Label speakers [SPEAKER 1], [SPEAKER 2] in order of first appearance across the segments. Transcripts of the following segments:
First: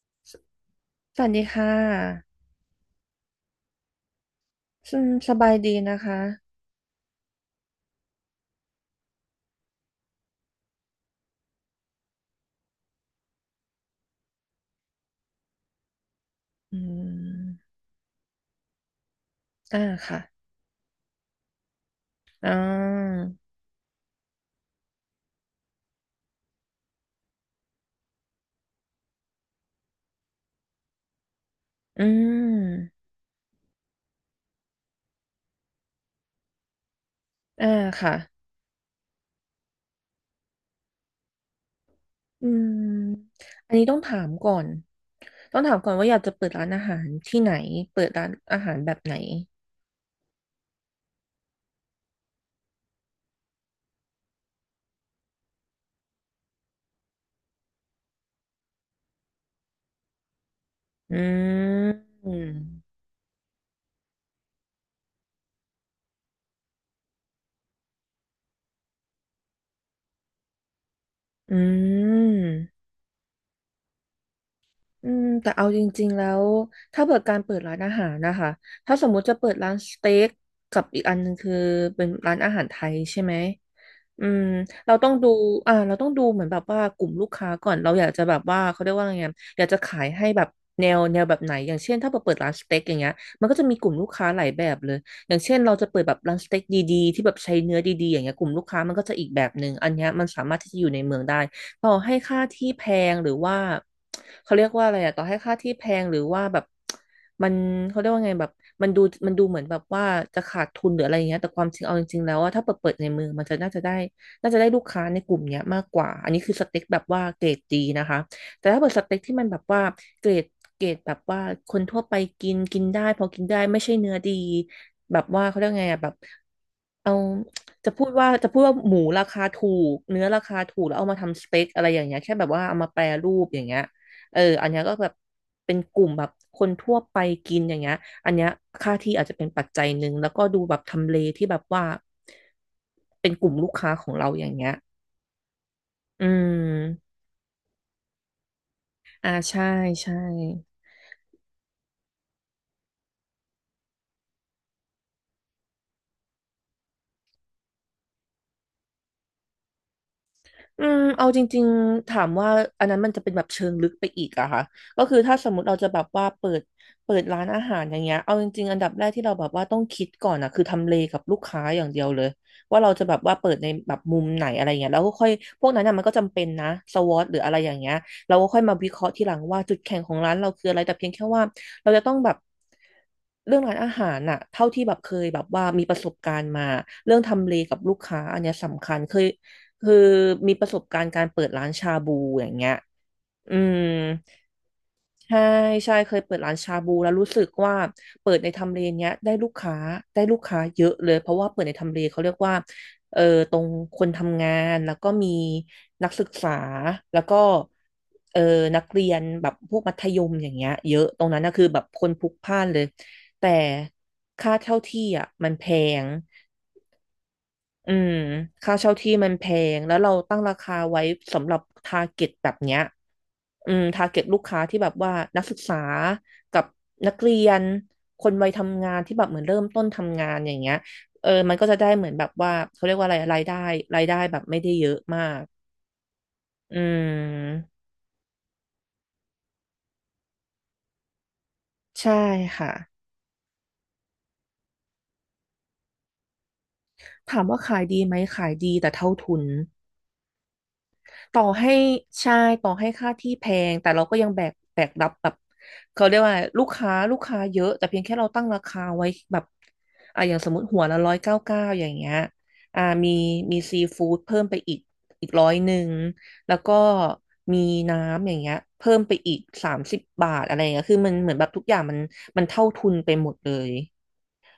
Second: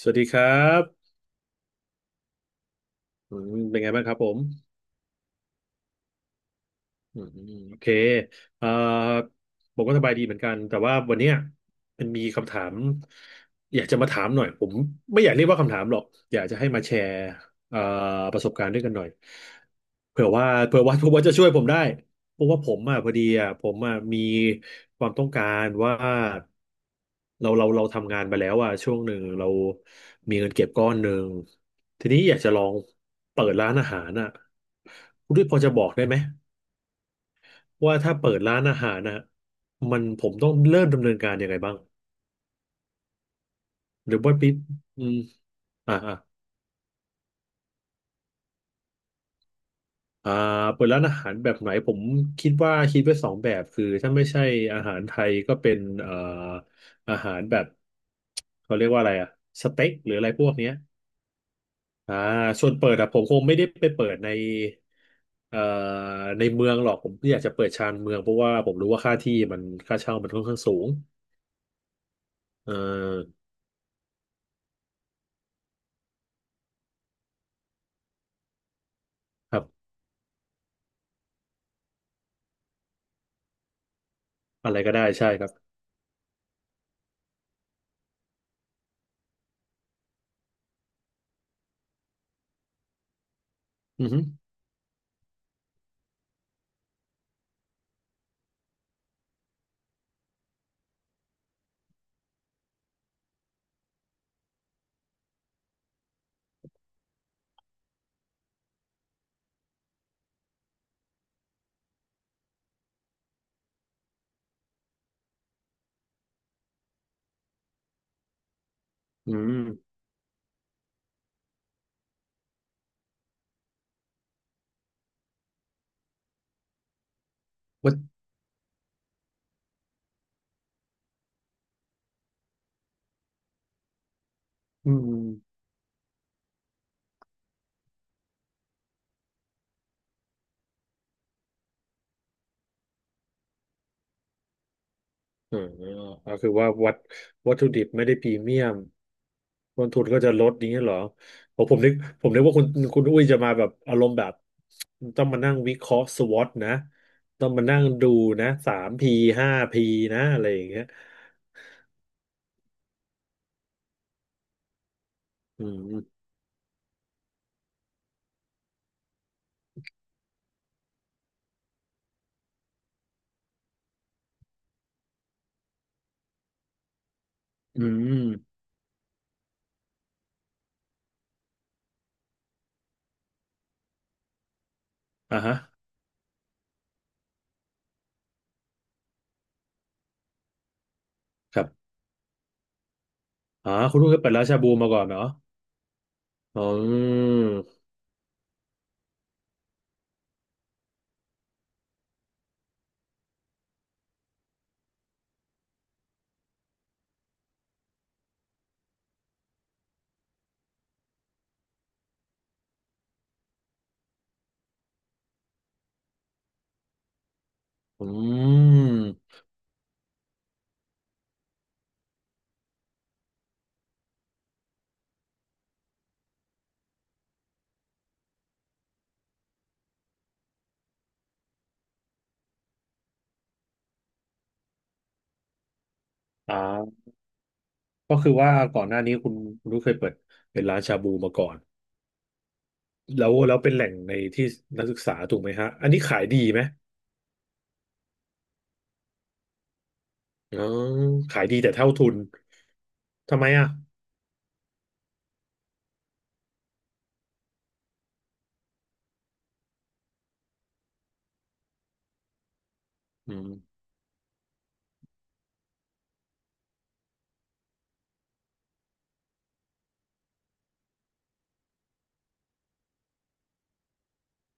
[SPEAKER 1] สวัสดีครับ
[SPEAKER 2] สวัสดีค่ะ
[SPEAKER 1] อืมเป็นไงบ้างครับผม
[SPEAKER 2] อืมสบายดีนะคะ
[SPEAKER 1] อืมโอเคเอ่อผมก็สบายดีเหมือนกัน แต่ว่าวันเนี้ยมันมีคำถามอยากจะมาถามหน่อยผมไม่อยากเรียกว่าคำถามหรอก อยากจะให้
[SPEAKER 2] อื
[SPEAKER 1] มาแชร์
[SPEAKER 2] ม
[SPEAKER 1] เอ่อประสบการณ์ด้วยกันหน่อย
[SPEAKER 2] อ่าค่ะ
[SPEAKER 1] เผื่อว่าจะช่วยผมได้เพ
[SPEAKER 2] อ่
[SPEAKER 1] ราะว่าผมอ่ะพอ
[SPEAKER 2] า
[SPEAKER 1] ดีอ่ะผมอ่ะมีความต้องการว่าเราทำงานไปแล้วอ่ะช่วงหนึ่งเรามีเงินเก็บก้อนหนึ่ง
[SPEAKER 2] อื
[SPEAKER 1] ทีนี้อยากจะลอง
[SPEAKER 2] ม
[SPEAKER 1] เปิดร้านอาหารอ่ะคุณด้วยพอจะบอกได้ไหม
[SPEAKER 2] อ่า
[SPEAKER 1] ว่า
[SPEAKER 2] ค่ะ
[SPEAKER 1] ถ้าเปิดร้านอาหารนะฮะมันผมต้องเริ่มดำเนินการยังไงบ้าง
[SPEAKER 2] อืมอันนี้ต้อง
[SPEAKER 1] หรือ
[SPEAKER 2] ถาม
[SPEAKER 1] ว่าปิ
[SPEAKER 2] ก่
[SPEAKER 1] ด
[SPEAKER 2] อน
[SPEAKER 1] อืม
[SPEAKER 2] ต้องถามก่อ
[SPEAKER 1] อ่า
[SPEAKER 2] นว่าอ
[SPEAKER 1] อ่า
[SPEAKER 2] ยากจะเปิดร้านอาหารที่ไหนเปิดร้านอาหารแบบไหน
[SPEAKER 1] อ่าเปิดร้านอาหารแบบไหนผมคิดว่าคิดไว้2 แบบคือถ้าไม่ใช่อาหารไทยก็เป็นอาหารแบบเขาเรียกว่าอะไรอะสเต็กหรืออะไรพวกเนี้ย
[SPEAKER 2] อื
[SPEAKER 1] อ่า
[SPEAKER 2] ม
[SPEAKER 1] ส่วนเปิดอะผมคงไม่ได้ไปเปิดเอ่อในเมืองหรอกผมอยากจะเปิดชานเมืองเพราะว่าผมรู้ว่าค่าที่มันค่าเช่ามันค่อนข้างสูง
[SPEAKER 2] อืม
[SPEAKER 1] เออ
[SPEAKER 2] อืมแต่เอาจริงๆแล้วถ้าเปิดการเปิดร้านอาหารนะคะถ้าสมมุติจะเปิ
[SPEAKER 1] ค
[SPEAKER 2] ด
[SPEAKER 1] รับ
[SPEAKER 2] ร้านสเต็กกับอีกอันหนึงคือเป็นร้านอาหารไทยใช่ไหมอืม
[SPEAKER 1] อะไรก็
[SPEAKER 2] เรา
[SPEAKER 1] ได้
[SPEAKER 2] ต้อง
[SPEAKER 1] ใช่
[SPEAKER 2] ดู
[SPEAKER 1] ครับ
[SPEAKER 2] อ่าเราต้องดูเหมือนแบบว่ากลุ่มลูกค้าก่อนเราอยากจะแบบว่าเขาเรียกว่าไงอะอยากจะขายให้แบบแนวแบบไหนอย่างเช่นถ้าเราเปิดร้านสเต็กอย่างเงี้ยมันก็จะมีกลุ่ม
[SPEAKER 1] อื
[SPEAKER 2] ลู
[SPEAKER 1] อ
[SPEAKER 2] ก
[SPEAKER 1] ฮึ
[SPEAKER 2] ค้าหลายแบบเลยอย่างเช่นเราจะเปิดแบบร้านสเต็กดีๆที่แบบใช้เนื้อดีๆอย่างเงี้ยกลุ่มลูกค้ามันก็จะอีกแบบหนึ่งอันเนี้ยมันสามารถที่จะอยู่ในเมืองได้ ต่อให้ค่าที่แพงหรือว่าเขาเรียกว่าอะไรอะต่อให้ค่าที่แพงหรือว่าแบบมันเขาเรียกว่าไงแบบมันดูมันดูเหมือนแบบว่าจะขาดทุนหรืออะไรอย่างเงี้ยแต่ความจริงเอาจริงๆแล้วว่าถ้าเปิดในมือมันจะน่าจะได้ลูกค้าในกลุ่มเนี้ยมากกว่าอันนี้คือสเต็กแบบว่าเกรดดีนะคะแต่ถ้าเปิดสเต็ก
[SPEAKER 1] อื
[SPEAKER 2] ที่มัน
[SPEAKER 1] ม
[SPEAKER 2] แบบว่าเกรดเกรดแบบว่าคนทั่วไปกินกินได้พอกินได้ไม่ใช่เนื้อดีแบบว่าเขาเรียกไงอะแบบเอา จะ
[SPEAKER 1] วัต
[SPEAKER 2] พูดว่าจะพูดว่าหมูราคาถูกเนื้อราคาถูกแล้วเอามาทำสเต็กอะไรอย่างเงี้ยแค่แบบว่าเอามาแปรรูปอย่างเงี้ยเอออันเนี้ย
[SPEAKER 1] อื
[SPEAKER 2] ก็แบบ
[SPEAKER 1] ม
[SPEAKER 2] เป็นกลุ่มแบบคนทั่วไปกินอย่างเงี้ยอันเนี้ยค่าที่อาจจะเป็นปัจจัยหนึ่งแล้วก็ดูแบบทำเลที่แบบว่าเป็นกลุ่มลูกค้าของเราอย่างเงี้ย
[SPEAKER 1] เอ่า
[SPEAKER 2] อื
[SPEAKER 1] ก็คือว่า
[SPEAKER 2] ม
[SPEAKER 1] วัตถุดิบไม่ได้พรีเมียม
[SPEAKER 2] อ่าใช่
[SPEAKER 1] ต้นทุน
[SPEAKER 2] ใช่
[SPEAKER 1] ก็จะลดอย่างเงี้ยเหรอผมผมนึกว่าคุณอุ้ยจะมาแบบอารมณ์แบบต้องมานั่งวิเคราะห์สวอตนะต้องมานั่งดูนะ3P5Pนะอะไรอย่างเงี้
[SPEAKER 2] อื
[SPEAKER 1] ย
[SPEAKER 2] มเอาจริงๆถามว่าอันนั้นมันจะเป็นแบบเชิงลึกไปอีกอะค่ะก็คือถ้าสมม
[SPEAKER 1] อื
[SPEAKER 2] ติเราจะแบบ
[SPEAKER 1] ม
[SPEAKER 2] ว่าเปิดร้านอาหารอย่างเงี้ยเอาจริงๆอันดับแรกที่เราแบบว่าต้องคิดก่อนอะคือทำเลกับลูกค้าอย่างเดียวเลยว่าเราจะแบบว่าเปิดในแบบมุมไหนอะไรเงี้ยแล้วก็ค่อยพวกนั้นอะมันก็จำเป็นนะสวอตหรืออะไรอย่าง
[SPEAKER 1] อื
[SPEAKER 2] เงี้ย
[SPEAKER 1] ม
[SPEAKER 2] เราก็ค่อยมาวิเคราะห์ทีหลังว่าจุดแข็งของร้านเราคืออะไรแต่เพียงแค่ว่าเราจะต้องแบบเรื่องร้านอาหารน่ะเท่าที่แบบเคยแบ
[SPEAKER 1] อ่า
[SPEAKER 2] บ
[SPEAKER 1] ฮะ
[SPEAKER 2] ว่ามีประสบการณ์มาเรื่องทำเลกับลูกค้าอันเนี้ยสำคัญเคย คือมีประสบการณ์การเปิด
[SPEAKER 1] ค
[SPEAKER 2] ร้า
[SPEAKER 1] รั
[SPEAKER 2] น
[SPEAKER 1] บ
[SPEAKER 2] ชาบูอย่างเงี้ยอื
[SPEAKER 1] อ๋อ
[SPEAKER 2] ม
[SPEAKER 1] คุณอุ้ยเคยเปิดร้านชาบูมาก่อนเหรอ
[SPEAKER 2] ใช่ใช่เคยเปิดร้าน
[SPEAKER 1] อื
[SPEAKER 2] ชาบูแล้วรู้สึกว่า
[SPEAKER 1] ม
[SPEAKER 2] เปิดในทำเลเนี้ยได้ลูกค้าเยอะเลยเพราะว่าเปิดในทำเลเขาเรียกว่าเออตรงคนทำงานแล้วก็มีนักศึกษาแล้วก็เออนักเรียนแบบพวกมัธยมอย่างเงี้ยเยอะตรงนั้นนะคือแบบคนพลุกพล่านเลยแต่ค่าเช่าที่อ่ะมันแพง อื
[SPEAKER 1] อื
[SPEAKER 2] มค่าเช่าที่มั
[SPEAKER 1] ม
[SPEAKER 2] นแพงแล้วเราตั้งราคาไว้สำหรับทาร์เก็ตแบบเนี้ยอืมทาร์เก็ตลูกค้าที่แบบว่านักศึกษากับนักเรียนคนวัยทำงานที่แบบเหมือนเริ่มต้นทำงานอย่างเงี้ยเออมันก็จะได้เหมือนแบบว่าเขาเรียกว่าอะไรรายได้แบบไม่ได้เยอะมากอื
[SPEAKER 1] อ่า
[SPEAKER 2] ม
[SPEAKER 1] ก็คือว่าก่อนหน้านี้คุณอุ้ยเคยเปิดเป็นร้านชาบูมาก่อน
[SPEAKER 2] ใช่ค่ะ
[SPEAKER 1] แล้วแล้วเป็นแหล่งในที่นักศึกษาถูกไหมฮะอันนี้ขายดีไหม
[SPEAKER 2] ถามว่าขายดีไหมขายดีแต่เท่าทุน
[SPEAKER 1] อ๋อ
[SPEAKER 2] ต่
[SPEAKER 1] ขา
[SPEAKER 2] อ
[SPEAKER 1] ยดี
[SPEAKER 2] ให้
[SPEAKER 1] แต่เท่าทุน
[SPEAKER 2] ใช่ต่อให้ค่าที่
[SPEAKER 1] ทำ
[SPEAKER 2] แพ
[SPEAKER 1] ไมอ่ะ
[SPEAKER 2] งแต่เราก็ยังแบกรับแบบเขาเรียกว่าลูกค้าเยอะแต่เพียงแค่เราตั้งราคาไว้แบบอ่ะอย่างสมมติหัวละ199อย่างเงี้ยอ่ามี
[SPEAKER 1] อืม
[SPEAKER 2] มีซีฟู้ดเพิ่มไปอีกอีก100แล้วก็มีน้ำอย่างเงี้ยเพิ่มไปอีก30 บาทอะไรเงี้ยคือมันเหมือนแบบทุกอย่างมันเท่าทุนไปหมดเลย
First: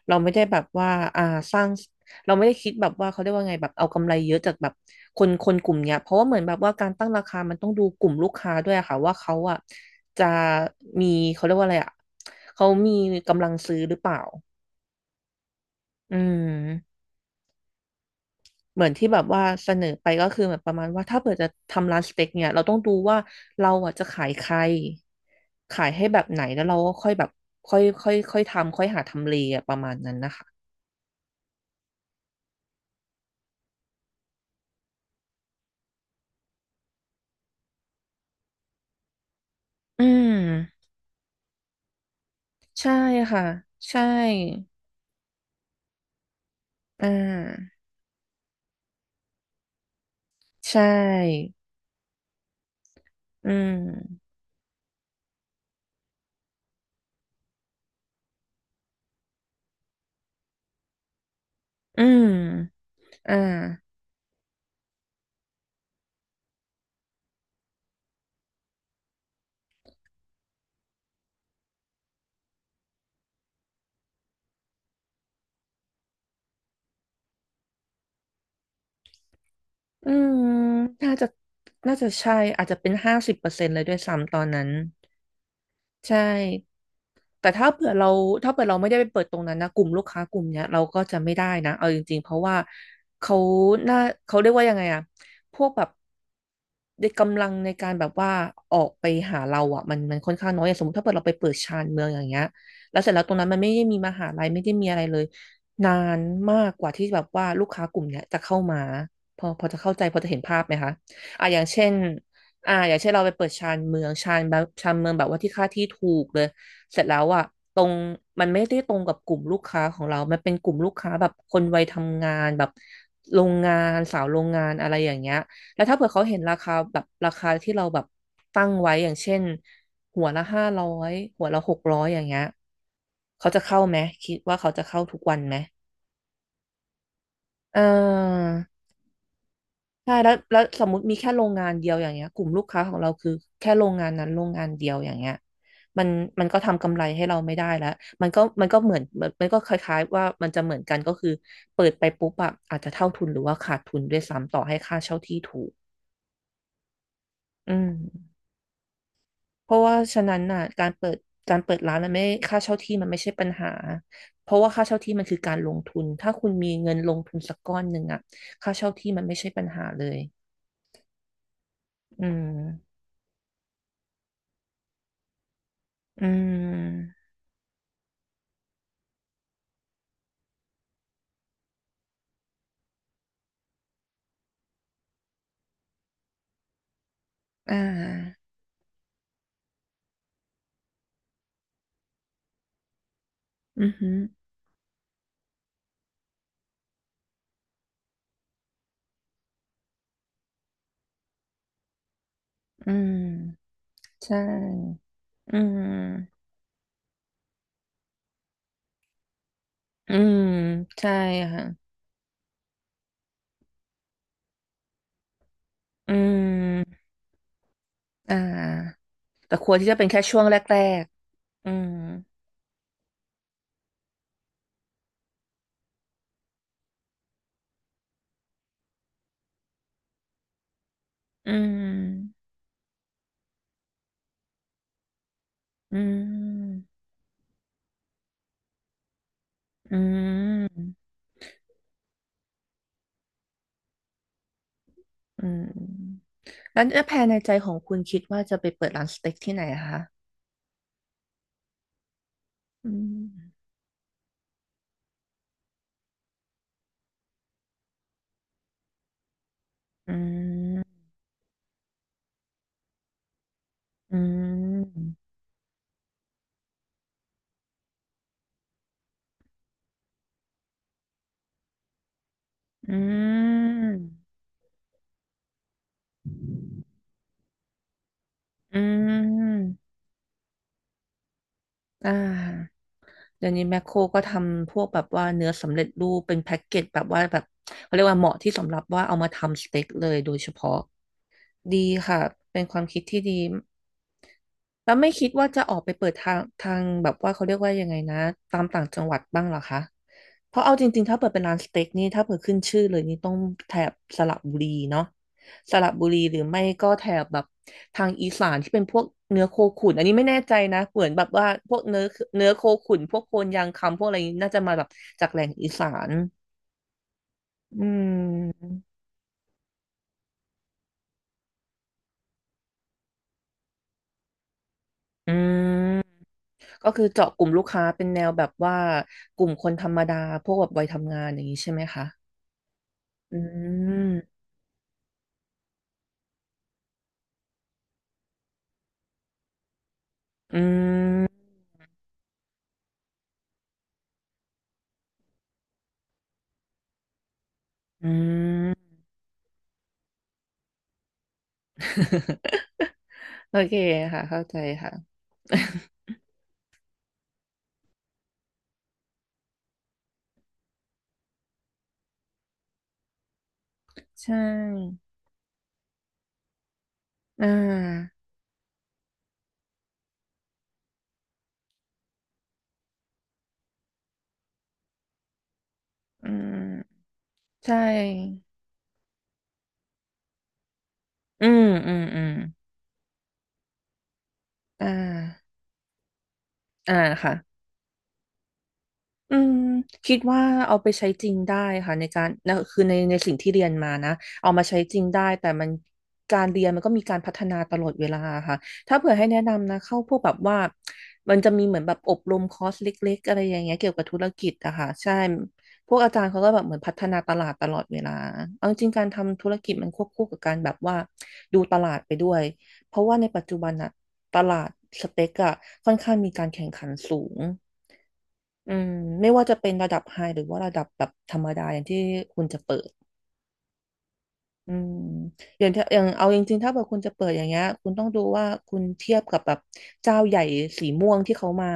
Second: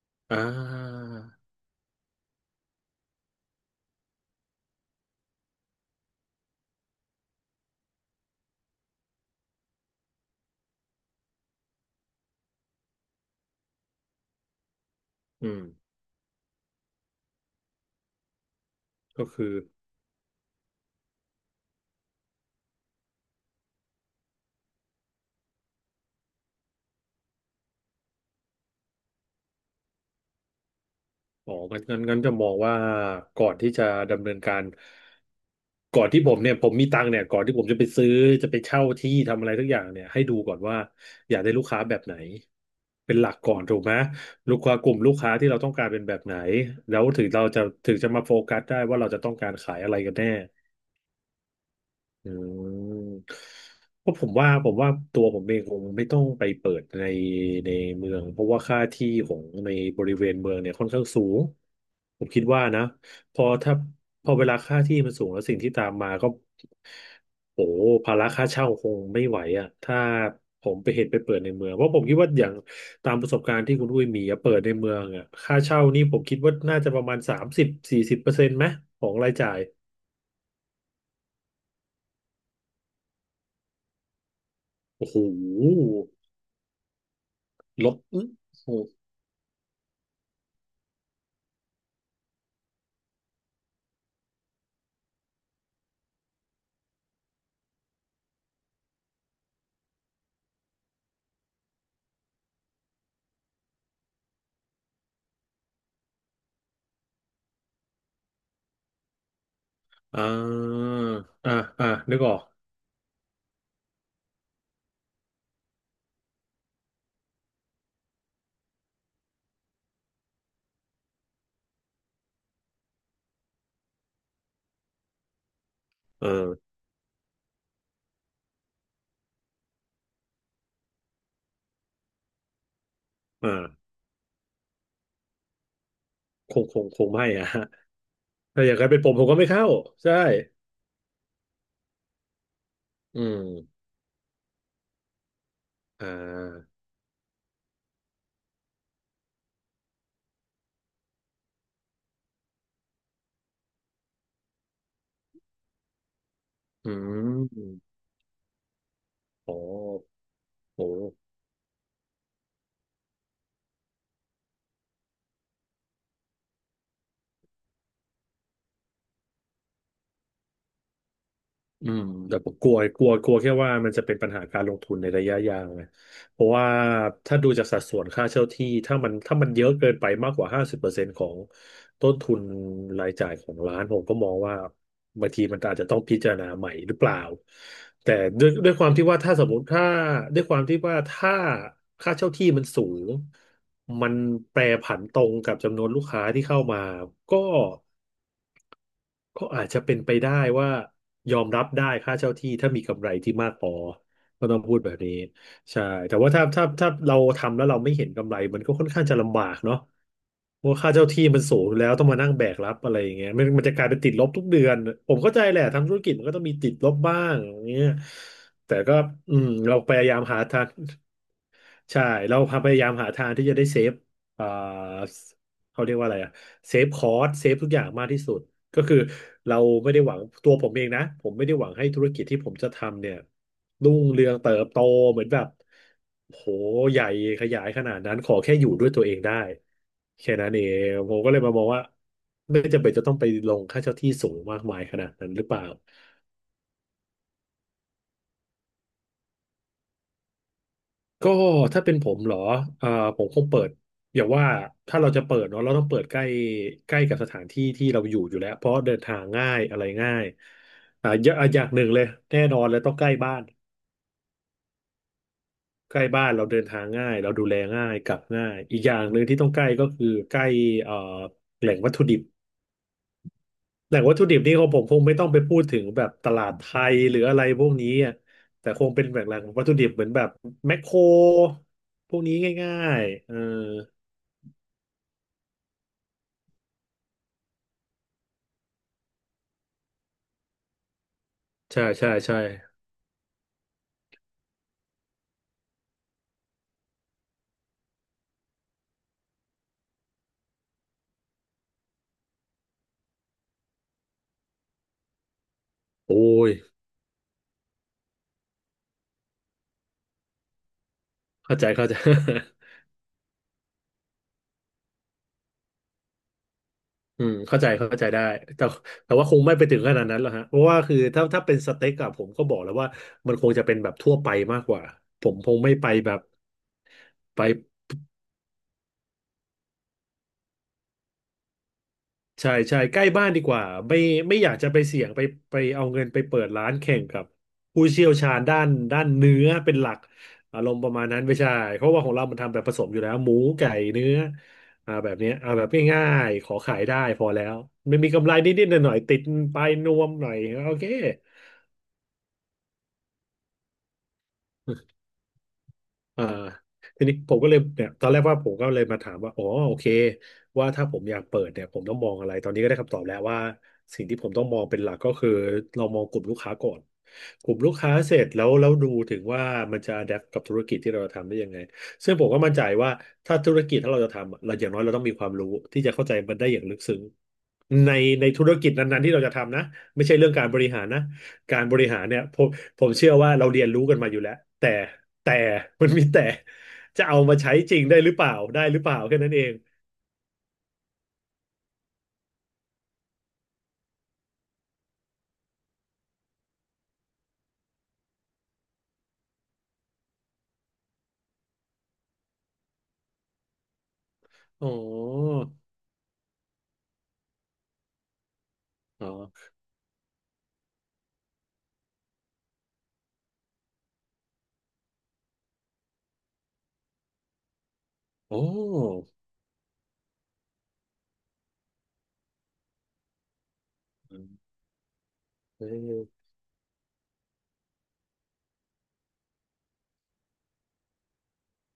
[SPEAKER 2] เราไม่
[SPEAKER 1] อ่
[SPEAKER 2] ได้แบบว่า
[SPEAKER 1] า
[SPEAKER 2] อ่า สร้าง เราไม่ได้คิดแบบว่าเขาเรียกว่าไงแบบเอากำไรเยอะจากแบบคนกลุ่มเนี้ยเพราะว่าเหมือนแบบว่าการตั้งราคามันต้องดูกลุ่มลูกค้าด้วยอะค่ะว่าเขาอ่ะจะมีเขาเรียกว่าอะไรอ่ะเขามีกำลังซื้อหรือเปล่า
[SPEAKER 1] อืม
[SPEAKER 2] อืมเหมือนที่แบบ
[SPEAKER 1] ก็
[SPEAKER 2] ว่า
[SPEAKER 1] คือ
[SPEAKER 2] เสนอไปก็คือเหมือนประมาณว่าถ้าเกิดจะทำร้านสเต็กเนี่ยเราต้องดูว่าเราอ่ะจะขายใคร ขายให้แบบไหน แล้วเราก็ค่อยแบบค่อยค่อยค่อยทำค่อยหาทำเลอะประมาณนั้นนะคะ
[SPEAKER 1] อ๋องั้นงั้นจะมองว่าก่อนที่จะดำเนินการก่อนที่ผมเนี่ยผมมีตังค์เนี่ยก่อนที่ผมจะไปซื้อจะไปเช่าที่ทำอะไรทุกอย่าง
[SPEAKER 2] อื
[SPEAKER 1] เนี่ยให้ดูก่อนว่า
[SPEAKER 2] ม
[SPEAKER 1] อยากได้ลูกค้าแบบไหน
[SPEAKER 2] ใช่
[SPEAKER 1] เป็นหลัก
[SPEAKER 2] ค่ะ
[SPEAKER 1] ก่อนถูกไหม
[SPEAKER 2] ใช่
[SPEAKER 1] ลูกค้ากลุ่มลูกค้าที่เราต้องการเป็นแบบไหนแล้ว
[SPEAKER 2] อ่
[SPEAKER 1] ถึงเราจะ
[SPEAKER 2] า
[SPEAKER 1] ถึงจะมาโฟกัสได้ว่าเราจะต้องการขายอะไรกันแน่
[SPEAKER 2] ใช่
[SPEAKER 1] อืม
[SPEAKER 2] อื
[SPEAKER 1] เพราะผ
[SPEAKER 2] ม
[SPEAKER 1] มว่าผมว่าตัวผมเองคงไม่ต้องไปเปิดในเมืองเพราะว่าค่าที่ของในบริเวณเมืองเนี่ยค่อนข้างสูง
[SPEAKER 2] อื
[SPEAKER 1] ผมคิดว่านะ
[SPEAKER 2] มอ่า
[SPEAKER 1] พอถ้าพอเวลาค่าที่มันสูงแล้วสิ่งที่ตามมาก็โอ้ภาระค่าเช่าคงไม่ไหวอ่ะถ้าผมไปเห็นไปเปิดในเมืองเพราะผมคิดว่าอย่างตามประสบการณ์ที่คุณอุ้ยมีอะเปิดในเมืองอ่ะค่าเช่านี่ผมคิดว่าน่าจะประมาณ30-40%ไหมของรายจ่าย
[SPEAKER 2] อืมน่าจะน่าจะใช่อาจจะเป็น50%เลยด้วยซ้ำตอนนั้น
[SPEAKER 1] โอ้โห
[SPEAKER 2] ใช่ แต่
[SPEAKER 1] ลบอื้อ
[SPEAKER 2] ถ้าเผื่
[SPEAKER 1] โห
[SPEAKER 2] อเราไม่ได้ไปเปิดตรงนั้นนะกลุ่มลูกค้ากลุ่มเนี้ยเราก็จะไม่ได้นะเอาจริงๆเพราะว่าเขาหน้าเขาเรียกว่ายังไงอะพวกแบบในกำลังในการแบบว่าออกไปหาเราอะมันค่อนข้างน้อยอย่างสมมติถ้าเกิดเราไปเปิดชานเมืองอย่างเงี้ยแล้วเสร็จแล้วตรงนั้นมันไม่ได้มีมหาลัยไม่ได้มีอะไรเลยนานมากกว่าที่แบบว่าลูกค้ากลุ่มเนี้ยจะเข้ามาพอจะเข้าใจพ
[SPEAKER 1] อ่
[SPEAKER 2] อจะเห็นภาพไหม
[SPEAKER 1] า
[SPEAKER 2] คะอ่ะ
[SPEAKER 1] อ่า
[SPEAKER 2] อย่างเช่
[SPEAKER 1] อ่า
[SPEAKER 2] น
[SPEAKER 1] นึกออก
[SPEAKER 2] อ่าอย่างเช่นเราไปเปิดชานเมืองแบบว่าที่ค่าที่ถูกเลย เสร็จแล้วอ่ะตรงมันไม่ได้ตรงกับกลุ่มลูกค้าของเรา มันเป็นกลุ่มลูกค้าแบบคนวัยทำงานแบบโรงงานสาวโรงงานอะไรอย่างเงี้ยแล้วถ้าเผื่อเขา
[SPEAKER 1] เอ
[SPEAKER 2] เห็น
[SPEAKER 1] อ
[SPEAKER 2] ราคาแบบราคาที่เราแบบตั้งไว้อย่างเช่นหัวละ500หัวละ600อย่างเงี้ยเขาจะเข้า
[SPEAKER 1] อ่า
[SPEAKER 2] ไหมคิดว่าเขาจะเข้าทุกวันไหม
[SPEAKER 1] คง คง คงไม่อะ ฮะ
[SPEAKER 2] เออ
[SPEAKER 1] ถ้าอย่างนั้นเป็นผมผมก็ไม่เข้า
[SPEAKER 2] ใช่
[SPEAKER 1] ใช่
[SPEAKER 2] แล้วสมมติมีแค่โรงงานเดียวอย่างเงี้ยกลุ่มลูกค้าของเรา
[SPEAKER 1] อื
[SPEAKER 2] คือแค่โร
[SPEAKER 1] ม
[SPEAKER 2] งงานนั้นโรงงานเดียวอย่างเงี้ยมั
[SPEAKER 1] อ่
[SPEAKER 2] นมันก็
[SPEAKER 1] า
[SPEAKER 2] ทำกำไรให้เราไม่ได้แล้วมันก็เหมือนมันก็คล้ายๆว่ามันจะเหมือนกันก็คือเปิดไปปุ๊บอะอาจจะเท่าทุนหรือว่าขาดทุนด้วยซ้ำต่อให้ค่าเช่าที่ถูก
[SPEAKER 1] อื
[SPEAKER 2] อืม
[SPEAKER 1] มอ๋อ
[SPEAKER 2] เพราะว่าฉะนั้นน่ะ
[SPEAKER 1] โห
[SPEAKER 2] การเปิดร้านมันไม่ค่าเช่าที่มันไม่ใช่ปัญหาเพราะว่าค่าเช่าที่มันคือการลงทุนถ้าคุณมีเงินลงทุนสักก้อนหนึ่งอะค่าเช่าที่มันไม่ใช่ปัญหาเลย
[SPEAKER 1] อืม
[SPEAKER 2] อื
[SPEAKER 1] แต่ผ
[SPEAKER 2] ม
[SPEAKER 1] มกลัวกลัวกลัวแค่ว่ามันจะเป็นปัญหาการลงทุนในระยะยาวไง
[SPEAKER 2] อื
[SPEAKER 1] เพราะว่า
[SPEAKER 2] ม
[SPEAKER 1] ถ้าดูจากสัดส่วนค่าเช่าที่ถ้ามันเยอะเกินไปมากกว่า50%ของต้นทุนรายจ่ายของร้านผมก็มองว่าบางทีมันอาจจะต้องพิจารณาใหม่หรือเปล่า
[SPEAKER 2] อ่
[SPEAKER 1] แต่
[SPEAKER 2] า
[SPEAKER 1] ด้วยความที่ว่าถ้าสมมติถ้าด้วยความที่ว่าถ้าค่าเช่าที่มันสูง
[SPEAKER 2] อือ
[SPEAKER 1] มั
[SPEAKER 2] หื
[SPEAKER 1] น
[SPEAKER 2] อ
[SPEAKER 1] แปรผันตรงกับจำนวนลูกค้าที่เข้ามาก็ ก็อาจจะเป็นไปได้ว่ายอมรับได้ค่าเช่าที่ถ้ามี
[SPEAKER 2] อื
[SPEAKER 1] กำไรที่มากพ
[SPEAKER 2] ม
[SPEAKER 1] อ
[SPEAKER 2] ใช่
[SPEAKER 1] ก็ต้องพูดแบบนี้
[SPEAKER 2] อื
[SPEAKER 1] ใช่แต่ว่า
[SPEAKER 2] ม
[SPEAKER 1] ถ้าเราทำแล้วเราไม่เห็นกำไรมันก็ค่อนข้างจะลำบากเนาะ
[SPEAKER 2] อืม
[SPEAKER 1] เพราะค่าเช่า
[SPEAKER 2] ใช่
[SPEAKER 1] ที่มันสู
[SPEAKER 2] ค่ะ
[SPEAKER 1] งอยู่แล้วต้องมานั่งแบกรับอะไรอย่างเงี้ยมันจะกลายเป็นติดลบทุกเดือนผมเข้าใจแหละทำธุรกิ
[SPEAKER 2] อื
[SPEAKER 1] จมันก็ต้องมีติดลบ
[SPEAKER 2] ม
[SPEAKER 1] บ้างอย่างเงี้ย
[SPEAKER 2] อ่
[SPEAKER 1] แต่ก็
[SPEAKER 2] า
[SPEAKER 1] อืม
[SPEAKER 2] แต่คว
[SPEAKER 1] เรา
[SPEAKER 2] รที่
[SPEAKER 1] พ
[SPEAKER 2] จะเป็
[SPEAKER 1] ยา
[SPEAKER 2] น
[SPEAKER 1] ยา
[SPEAKER 2] แค่
[SPEAKER 1] ม
[SPEAKER 2] ช่
[SPEAKER 1] หา
[SPEAKER 2] วงแร
[SPEAKER 1] ทาง
[SPEAKER 2] กๆอืม
[SPEAKER 1] ใช่เราพยายามหาทางที่จะได้เซฟเอ่อเขาเรียกว่าอะไรอะเซฟคอสเซฟทุกอย่างมากที่สุดก็คือเราไม่ได้หวังตัวผมเองนะผมไม่
[SPEAKER 2] อื
[SPEAKER 1] ได้หวังให้ธุรกิจที่
[SPEAKER 2] ม
[SPEAKER 1] ผมจะทำเนี่ยรุ่งเรืองเติบโตเหมือนแบบ
[SPEAKER 2] อื
[SPEAKER 1] โห
[SPEAKER 2] ม
[SPEAKER 1] ใหญ่ขยายขนาดนั้นขอแค่อยู่ด้วยตัวเองได้
[SPEAKER 2] อื
[SPEAKER 1] แค่นั้นเอง
[SPEAKER 2] ม
[SPEAKER 1] ผมก็เลยมามองว่าไม่จำเป็นจะต้องไปลงค่าเช่าที่สูงมากมายขนาดนั้นห
[SPEAKER 2] อื
[SPEAKER 1] รือเปล่า
[SPEAKER 2] มแล้วแผนในใจของคุณคิดว่าจะไปเปิดร้านสเต็กที่ไหนอะคะ
[SPEAKER 1] ก็ถ้าเป็นผมเหรอเอ่
[SPEAKER 2] อื
[SPEAKER 1] อผมคงเปิ
[SPEAKER 2] ม
[SPEAKER 1] ดอย่าว่าถ้าเราจะเปิดเนาะเราต้องเปิดใกล้ใกล้กับสถานที่ที่เราอยู่อยู่แล้วเพราะเดินทางง่ายอะไร
[SPEAKER 2] อื
[SPEAKER 1] ง่าย
[SPEAKER 2] ม
[SPEAKER 1] อย่างหนึ่งเลยแน่นอนเลยต้องใกล้บ้าน
[SPEAKER 2] อืม
[SPEAKER 1] ใกล้บ้านเราเดินทางง่ายเราดูแลง่ายกลับง่ายอีกอย่างหนึ่งที่ต้องใกล้ก็คือใกล้เอ่อแหล่งวัตถุดิบ
[SPEAKER 2] อืม
[SPEAKER 1] แหล่งวัตถุดิบนี่ของผมคงไม่ต้องไปพูดถึงแบบตลาดไทยหรืออะไรพวกนี้อะแต่
[SPEAKER 2] อื
[SPEAKER 1] คงเป็นแหล่งวัตถุ
[SPEAKER 2] ม
[SPEAKER 1] ดิบเหมือนแบบแมคโคร
[SPEAKER 2] อ่า
[SPEAKER 1] พวกนี้ง่ายๆเออ
[SPEAKER 2] เดี๋ยวนี้แมคโครก็ทำพวกแบบว่าเนื้อสำเร็จรูปเป็นแพ็กเกจแบบว่าแบบเขาเรียกว่าเหมาะที่สำหรับว่าเอามาทำสเต็กเลยโดยเฉพาะ ดี
[SPEAKER 1] ใช่ใช่
[SPEAKER 2] ค่ะ
[SPEAKER 1] ใช่
[SPEAKER 2] เป็นความคิดที่ดีแล้วไม่คิดว่าจะออกไปเปิดทางแบบว่าเขาเรียกว่ายังไงนะตามต่างจังหวัดบ้างเหรอคะเพราะเอาจริงๆถ้าเปิดเป็นร้านสเต็กนี่ถ้าเปิดขึ้นชื่อเลยนี่ต้องแถบสระบุรีเนาะสระบุ
[SPEAKER 1] โอ้
[SPEAKER 2] รีหรือ
[SPEAKER 1] ย
[SPEAKER 2] ไม่ก็แถบแบบทางอีสานที่เป็นพวกเนื้อโคขุนอันนี้ไม่แน่ใจนะเหมือนแบบว่า
[SPEAKER 1] เข้าใจ
[SPEAKER 2] พวก
[SPEAKER 1] เข้าใจ
[SPEAKER 2] เนื้อโค ขุนพวกโคนยางคำพวกอะไรนี้น่าจะมาแบบจากแหล่งอีสาน
[SPEAKER 1] อืมเข้าใจ
[SPEAKER 2] อื
[SPEAKER 1] เข้าใจได้แต่
[SPEAKER 2] ม
[SPEAKER 1] แต่ว่าคงไม่ไปถึงขนาดนั้นหรอกฮะเพราะว่าคือถ้าเป็นสเต็กอะผมก็บอกแล้วว่ามันคงจะเป็นแบบทั่วไปมากกว่าผ
[SPEAKER 2] อื
[SPEAKER 1] มคง
[SPEAKER 2] ม
[SPEAKER 1] ไม่ไปแบบ
[SPEAKER 2] ก็คือเจาะก
[SPEAKER 1] ไป
[SPEAKER 2] ลุ่มลูกค้าเป็นแนวแบบว่ากลุ่มคนธรรมดาพวกแบบวัยทำงานอย่างนี้ใช่ไหมคะ
[SPEAKER 1] ใช่ใช่ใกล้บ้าน
[SPEAKER 2] อื
[SPEAKER 1] ดีกว่าไม่
[SPEAKER 2] ม
[SPEAKER 1] ไม่อยากจะไปเสี่ยงไปไปเอาเงินไปเปิดร้านแข่งกับผู้เชี่ยวชาญด้านเนื้อเป็นหลัก
[SPEAKER 2] อื
[SPEAKER 1] อารมณ์ป
[SPEAKER 2] ม
[SPEAKER 1] ระมาณนั้นไม่ใช่เพราะว่าของเรามันทำแบบผสมอยู่แล้วหมูไก่เนื้ออ่าแบบเนี้ยเอาแบบง่ายๆขอขายได้พอแล้วไม่มีกำไรนิดๆห น่อยๆติดปลายนวมหน่อยโอเค
[SPEAKER 2] โอเคค่ะเข้าใจค่ะ
[SPEAKER 1] เอ่าทีนี้ผมก็เลยเนี่ยตอนแรกว่าผมก็เลยมาถามว่าอ๋อโอเคว่าถ้าผมอยากเปิดเนี่ยผมต้องมองอะไรตอนนี้ก็ได้คำตอบแล้วว่าสิ่งที่ผม
[SPEAKER 2] ใช่
[SPEAKER 1] ต้องมองเป็นหลักก็คือเรามองกลุ่มลูกค้าก่อน
[SPEAKER 2] อ่
[SPEAKER 1] กลุ่มลูกค้า
[SPEAKER 2] า
[SPEAKER 1] เสร็จแล้วแล้วดูถึงว่ามันจะอ DAPT กับธุรกิจที่เราจะทำได้ยังไงซึ่งผมก็มั่นใจว่าถ้าธุรกิจถ้าเราจะทำอะเราอย่างน้อยเราต้องมีความรู้ที่จะเข้าใจ
[SPEAKER 2] อื
[SPEAKER 1] มันได้อย่างลึกซึ้
[SPEAKER 2] ม
[SPEAKER 1] ง
[SPEAKER 2] ใช
[SPEAKER 1] ในใน
[SPEAKER 2] ่
[SPEAKER 1] ธุรกิจนั้นๆที่เราจะทำนะไม่ใช่เรื่องการบริหารนะ
[SPEAKER 2] อื
[SPEAKER 1] กา
[SPEAKER 2] ม
[SPEAKER 1] รบริ
[SPEAKER 2] อื
[SPEAKER 1] หา
[SPEAKER 2] ม
[SPEAKER 1] ร
[SPEAKER 2] อื
[SPEAKER 1] เนี่ย
[SPEAKER 2] ม
[SPEAKER 1] ผมเชื่อว่าเราเรียนรู้กันมาอยู่แล้วแต่
[SPEAKER 2] อ่
[SPEAKER 1] แต่
[SPEAKER 2] า
[SPEAKER 1] มันมีแต่
[SPEAKER 2] อ่า
[SPEAKER 1] จะเอา
[SPEAKER 2] ค่ะ
[SPEAKER 1] มาใช้จริงได้หรือเปล่าได้หรือเปล่าแค่นั้
[SPEAKER 2] อื
[SPEAKER 1] นเอง
[SPEAKER 2] มคิดว่าเอาไปใช้จริงได้ค่ะในการนะคือในสิ่งที่เรียนมานะเอามาใช้จริงได้แต่มันการเรียนมันก็มีการพัฒนาตลอดเวลาค่ะถ้าเผื่อให้แนะนำนะเข้าพวกแบบว่ามันจะมีเหมือนแบบอบรมคอร์สเล็กๆอะไรอย่างเงี้ยเกี่ยวกับธุรกิจ
[SPEAKER 1] อ๋อ
[SPEAKER 2] อะค่ะใช่พวกอาจารย์เขาก็แบบเหมือนพัฒนาตลาดตลอดเวลาเอาจริงกา
[SPEAKER 1] อ๋
[SPEAKER 2] ร
[SPEAKER 1] อ
[SPEAKER 2] ทำธุรกิจมันควบคู่กับการแบบว่าดูตลาดไปด้วยเพราะว่าในปัจจุบันอะตลาดสเต็กอะค่อนข้างมีการแข่งขันสูง
[SPEAKER 1] โอ้
[SPEAKER 2] อืมไม่ว่าจะเป็นระดับไฮหรือว่าระดับแบบธรรมดาอย่างที่คุณจะเปิด
[SPEAKER 1] อืม
[SPEAKER 2] อืม
[SPEAKER 1] เ
[SPEAKER 2] อย่างถ้าอย่าง
[SPEAKER 1] อ
[SPEAKER 2] เอา
[SPEAKER 1] อ
[SPEAKER 2] จริงๆถ้าเกิดคุณจะเปิดอย่างเงี้ยคุณต้องดูว่าคุณเทียบกับแบบเจ้าใหญ่สีม่วงที่เขามา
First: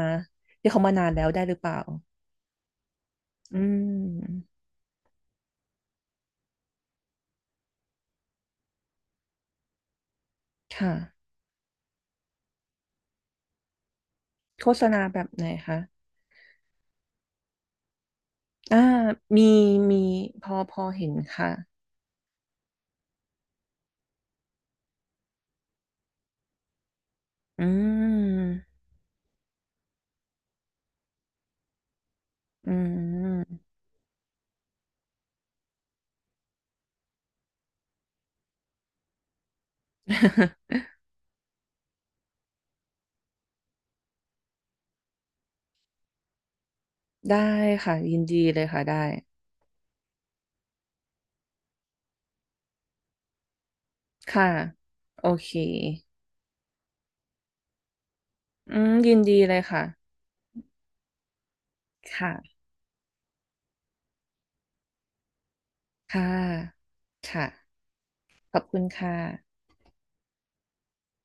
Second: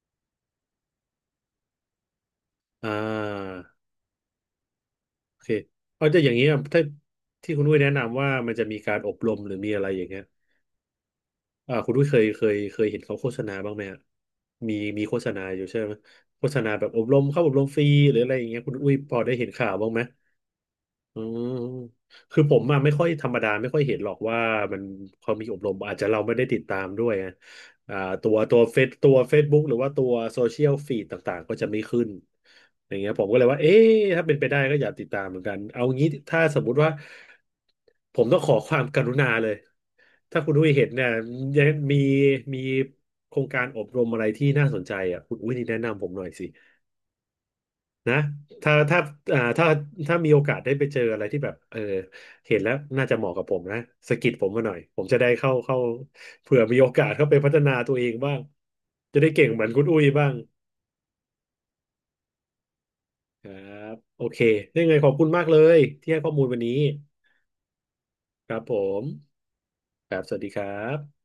[SPEAKER 2] ที่เขามานานแล้วได้หรือเปล่า
[SPEAKER 1] อ่
[SPEAKER 2] อื
[SPEAKER 1] า
[SPEAKER 2] ม
[SPEAKER 1] โอเคเอาจะอย่างนี้อะถ้าที่คุณด้ยแนะนำว่ามันจะมีการอบรมหรือมีอะไรอย่างเงี้ย
[SPEAKER 2] ค่ะ
[SPEAKER 1] อ่าคุณด้ยเคยเห็นเขาโฆษณาบ้างไหมอะ
[SPEAKER 2] โฆ
[SPEAKER 1] มี
[SPEAKER 2] ษณา
[SPEAKER 1] มีโฆ
[SPEAKER 2] แบ
[SPEAKER 1] ษ
[SPEAKER 2] บ
[SPEAKER 1] ณา
[SPEAKER 2] ไหน
[SPEAKER 1] อยู่
[SPEAKER 2] คะ
[SPEAKER 1] ใช่ไหมโฆษณาแบบอบรมเข้าอบรมฟรีหรืออะไรอย่างเงี้ยคุณ
[SPEAKER 2] อ่า
[SPEAKER 1] อุ้ยพอได้
[SPEAKER 2] มี
[SPEAKER 1] เห็นข่าวบ้าง
[SPEAKER 2] มี
[SPEAKER 1] ไหม
[SPEAKER 2] พอเห็น
[SPEAKER 1] อื
[SPEAKER 2] ค่ะ
[SPEAKER 1] มคือผมอะไม่ค่อยธรรมดาไม่ค่อยเห็นหรอกว่ามันเขามีอบรมอาจจะเราไม่ได้ติดตามด้วยอ
[SPEAKER 2] อื
[SPEAKER 1] อ่าตัว
[SPEAKER 2] ม
[SPEAKER 1] เฟซตัว Facebook หรือว่าตัวโซเชียลฟีดต่างๆก็จะไม่ขึ้น
[SPEAKER 2] อื
[SPEAKER 1] อย่างเงี้ยผมก็เลยว่า
[SPEAKER 2] ม
[SPEAKER 1] เอ๊ะถ้าเป็นไปได้ก็อยากติดตามเหมือนกันเอางี้ถ้าสมมุติว่าผมต้องขอความกรุณาเลยถ้าคุณอุ้ ยเห็นเนี่ยยังมีมีโครงการอบรมอะไรที่น่าสนใจอ่ะคุณอุ้ยนี่แนะนำผมหน่อยสิ
[SPEAKER 2] ได้ค่ะยิ
[SPEAKER 1] นะ
[SPEAKER 2] นดีเลย
[SPEAKER 1] ถ้า
[SPEAKER 2] ค่ะได้
[SPEAKER 1] ถ้าถ้าถ้ามีโอกาสได้ไปเจออะไรที่แบบเออเห็นแล้วน่าจะเหมาะกับผมนะสะกิดผ
[SPEAKER 2] ค่ะ
[SPEAKER 1] มมาหน่อยผมจะ
[SPEAKER 2] โอ
[SPEAKER 1] ได้
[SPEAKER 2] เค
[SPEAKER 1] เข้าเข้าเผื่อมีโอกาสเข้าไปพัฒนาตัวเองบ้าง
[SPEAKER 2] อืมยิ
[SPEAKER 1] จะ
[SPEAKER 2] น
[SPEAKER 1] ได้
[SPEAKER 2] ดี
[SPEAKER 1] เก่ง
[SPEAKER 2] เลย
[SPEAKER 1] เหมือน
[SPEAKER 2] ค่ะ
[SPEAKER 1] คุณอุ้ยบ้าง
[SPEAKER 2] ค่ะ
[SPEAKER 1] ครับโอเคได้ไงขอบคุณมากเลยที่ให้
[SPEAKER 2] ค่
[SPEAKER 1] ข้อมูลวันนี้
[SPEAKER 2] ะ ค่ะ
[SPEAKER 1] ค
[SPEAKER 2] ข
[SPEAKER 1] รั
[SPEAKER 2] อ
[SPEAKER 1] บ
[SPEAKER 2] บ
[SPEAKER 1] ผ
[SPEAKER 2] คุณ
[SPEAKER 1] ม
[SPEAKER 2] ค่ะ
[SPEAKER 1] ครับสวัสดีครับ